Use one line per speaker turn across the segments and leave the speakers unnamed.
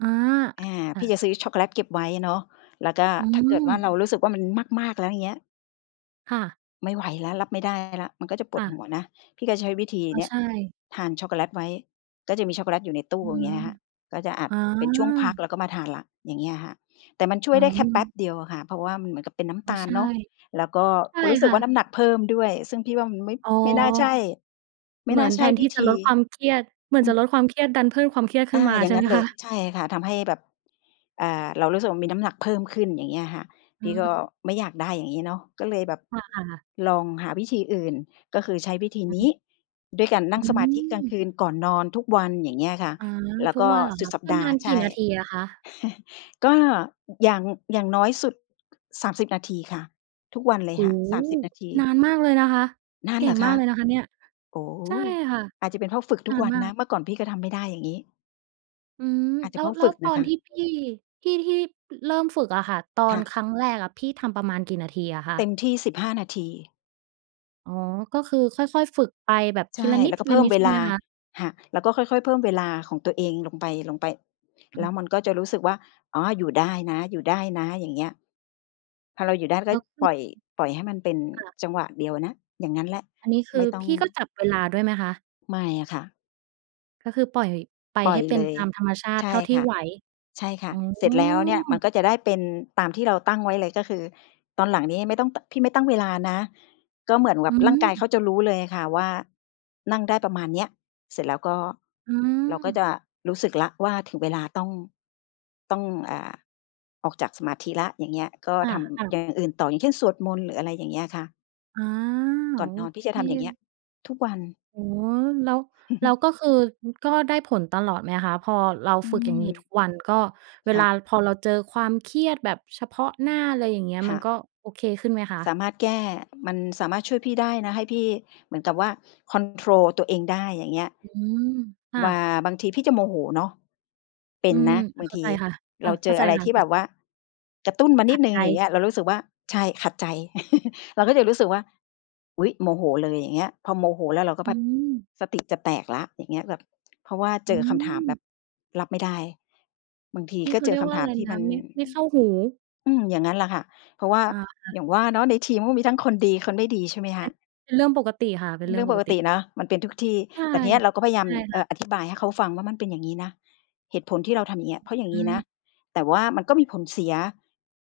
อา
อา
อ ค
พี่
ะ
จะซื้อช็อกโกเลตเก็บไว้เนาะ แล้วก็
อื
ถ้าเกิดว่าเ
ม
รารู้สึกว่ามันมาก ๆ แล้ว อย่างเงี้ย
ค่ะ
ไม่ไหวแล้ว รับไม่ได้แล้ว มันก็จะป
ค
ว
่
ดห
ะ
ัวนะ พี่ก็ใช้วิธี
อ๋อ
เนี่ย
ใช่
ทานช็อกโกเลตไว้ ก็จะมีช็อกโกเลตอยู่ในตู
อ
้
ื
อย่างเ
ม
งี้ยค่ะ ก็จะ อาจ
อ
เป็นช่วงพัก
า
แล้วก็มาทานแล้ว อย่างเงี้ยอะค่ะ แต่มันช่ว
อ๋
ยได้แค่แป๊
อ
บเดียวอะค่ะ เพราะว่ามันเหมือนกับเป็นน้
อ
ำ
๋
ต
อ
าล
ใช่
เนาะ แล้วก็
ใช่
รู้ส
ค
ึก
่
ว่าน้
ะ
ำหนักเพิ่มด้วย ซึ่งพี่ว่ามันไม่
อ๋อ
ไม่น่าใช่ ไม
เ
่
หมื
น่
อ
า
น
ใ
แ
ช
ท
่
นท
ว
ี
ิ
่จะ
ธ
ล
ี
ดความเครียด เหมือน
อื
จะ
อ
ลดความเครียดดันเพิ่มความเครียดข
อ
ึ้น
า
มา
อย่
ใช
าง
่
ง
ไ
ั
ห
้
ม
นเล
ค
ย
ะ?
ใช่ค่ะ ทำให้แบบ อ่า เรารู้สึกว่า มีน้ำหนักเพิ่มขึ้น อย่างเงี้ยค่ะ พ
อื
ี่ก
ม
็ไม่อยากได้ อย่างงี้เนาะ ก็เลยแบบ
ค่ะ อา
ลองหาวิธีอื่น ก็คือใช้วิธี
อ
น
ื
ี้
อ
ด้วยการนั่ง
อื
สมาธิกลาง
ม
คืนก่อนนอนทุกวัน อย่างเงี้ยค่ะ
อา
แล้ว
ทุ
ก
ก
็
วันเหรอ
สุ
ค
ด
ะ?
สัป
ปร
ด
ะ
า
ม
ห
า
์
ณ
ใ
ก
ช
ี่
่
นาทีอะคะ?
ก็อย่าง อย่างน้อยสุด 30 นาทีค่ะ ทุกวันเลย
โอ้
ค่ะ
โฮ
30 นาที
นานมากเลยนะคะ
นาน
เก
เห
่
ร
ง
อค
มา
ะ?
กเลยนะคะ เนี่ย
โอ้โฮ
ใช่ค่ะ
อาจจะเป็นเพราะฝึก ท
น
ุ
า
ก
น
วัน
มา
นะ
ก
เมื่อก่อนพี่ก็ทำไม่ได้อย่างงี้
อืม
อาจจ
แ
ะ
ล้
เพ
ว
ราะ
แล
ฝ
้
ึ
ว
ก
ต
น
อ
ะ
น
คะ
ที่พี่ พี่ที่เริ่มฝึกอะค่ะ ตอ
ค่
น
ะ
ครั้งแรกอะพี่ทำประมาณกี่นาทีอะคะ?
เต็มที่ 15 นาที
อ๋อ ก็คือค่อย ๆ ฝึกไปแบบ
ใช
ที
่
ละน
แล้วก็เพิ่ม
ิด
เว
ๆ ใช่
ล
ไหม
า
คะ?
ค่ะ แล้วก็ค่อย ๆ เพิ่มเวลาของตัวเองลงไป
อื
ๆ แล้
ม
วมันก็จะรู้สึกว่า อ๋อ อยู่ได้นะ ๆ อย่างเงี้ย พอเราอยู่ได้ก
แล
็
้วคื
ปล
อ
่อย ปล่อยให้มันเป็น
ค่ะ
จังหวะเดียวนะ อย่างงั้นแหละ
อันนี้ค
ไม
ื
่
อ
ต้อ
พ
ง
ี่ก็จับ เวลาด้วยไหมคะ?
ไม่อะค่ะ
ก็คือปล่อยไป
ปล่
ให
อย
้เป็
เ
น
ลย
ตามธรรมชาต
ใช
ิเ
่
ท่าที
ค
่
่ะ
ไหว?
ใช่ค่
โ
ะ
อ้
เสร็จแล้วเนี่ยมันก็จะได้เป็นตามที่เราตั้งไว้เลย ก็คือตอนหลังนี้ไม่ต้อง ต พี่ไม่ตั้งเวลานะ ก็เหมือนแบ
อื
บร่างกายเข
ม
าจะรู้เลยอะค่ะว่านั่งได้ประมาณเนี้ย เสร็จแล้วก็
อื
เราก็จ
ม
ะรู้สึกแล้วว่าถึงเวลาต้อง ต้อง อ่า ออกจากสมาธิแล้ว อย่างเงี้ย ก็
ค่
ท
ะ
ำอ
ๆ
ย่างอื่นต่อ อย่างเช่นสวดมนต์ หรืออะไรอย่างเงี้ยค่ะ
อา โอ
ก่อนนอนพี
เ
่ที่จะทำอย่างเงี้ย
ค
ทุกวัน
โอ้ แล้ว แล้วก็คือ อ ก็ได้ผลตลอดไหมคะ พอเรา
อื
ฝึกอย่างงี้
ม
ทุกวัน ก็เว
ค่
ลา
ะ
พอเราเจอความเครียดแบบเฉพาะหน้า อะไรอย่างเงี้ย
ค
ม
่
ั
ะ
นก็โอเคขึ้นไหมคะ?
สามารถแก้ มันสามารถช่วยพี่ได้นะ ให้พี่เหมือนกับว่า คอนโทรล ตัวเองได้ อย่างเงี้ย
อืม ค่
ว
ะ
่าบางทีพี่จะโมโหเนาะ เป็
อื
น
ม
นะบา
เ
ง
ข้า
ที
ใจค่ะ ค
เ
่
ร
ะ
าเ
เ
จ
ข้า
อ
ใจ
อะไร
ค่ะ
ที่
เข้
แ
า
บ
จ
บว่ากระตุ้นมาน
ข
ิ
ั
ด
ด
หนึ่
ใ
ง
จ
อย่างเงี้ย เรารู้สึกว่า ใช่ ขัดใจ เราก็จะรู้สึกว่า อุ๊ย! โมโหเลย อย่างเงี้ย พอโมโหแล้ว เราก็
อ
พ
ื
ัด
ม
สติ จะแตกแล้ว อย่างเงี้ย แบบ เพราะว่า
อ
เจ
ื
อคำถามแบ
ม
บรับไม่ได้ บางที
ที่
ก็
เขา
เจ
เรี
อ
ย
ค
กว่
ำ
า
ถ
อ
า
ะไ
ม
ร
ที่
น
ม
ะ
ัน
ไม่ ไม่เข้าหู
อืม อย่างงั้นแหละค่ะ เพราะว่า
อา
อย่างว่าเนาะในทีมก็มีทั้งคนดีคนไม่ดี ใช่ไหมค
เป็
ะ
น เป็นเรื่องปกติค่ะ เป็นเร
เ
ื
ร
่
ื
อ
่อ
ง
ง
ป
ป
ก
ก
ต
ต
ิ
ิเนาะมันเป็นทุกที่
ใช่
แต่ทีเนี้ยเราก็พยายา
ใช
ม
่
เ
ค
อ
่
่อ
ะ
อธิบาย ให้เขาฟังว่า "มันเป็นอย่างงี้นะ เหตุผลที่เราทำอย่างเงี้ย เพราะอย่าง
อ
ง
ื
ี้นะ"
อ
แต่ว่ามันก็มีผลเสีย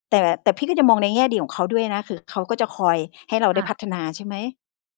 แต่ แต่พี่ก็จะมองในแง่ดีของเขาด้วยนะ คือเขาก็จะคอยให้เรา
ค
ได้
่
พั
ะ
ฒนา ใช่ไหม?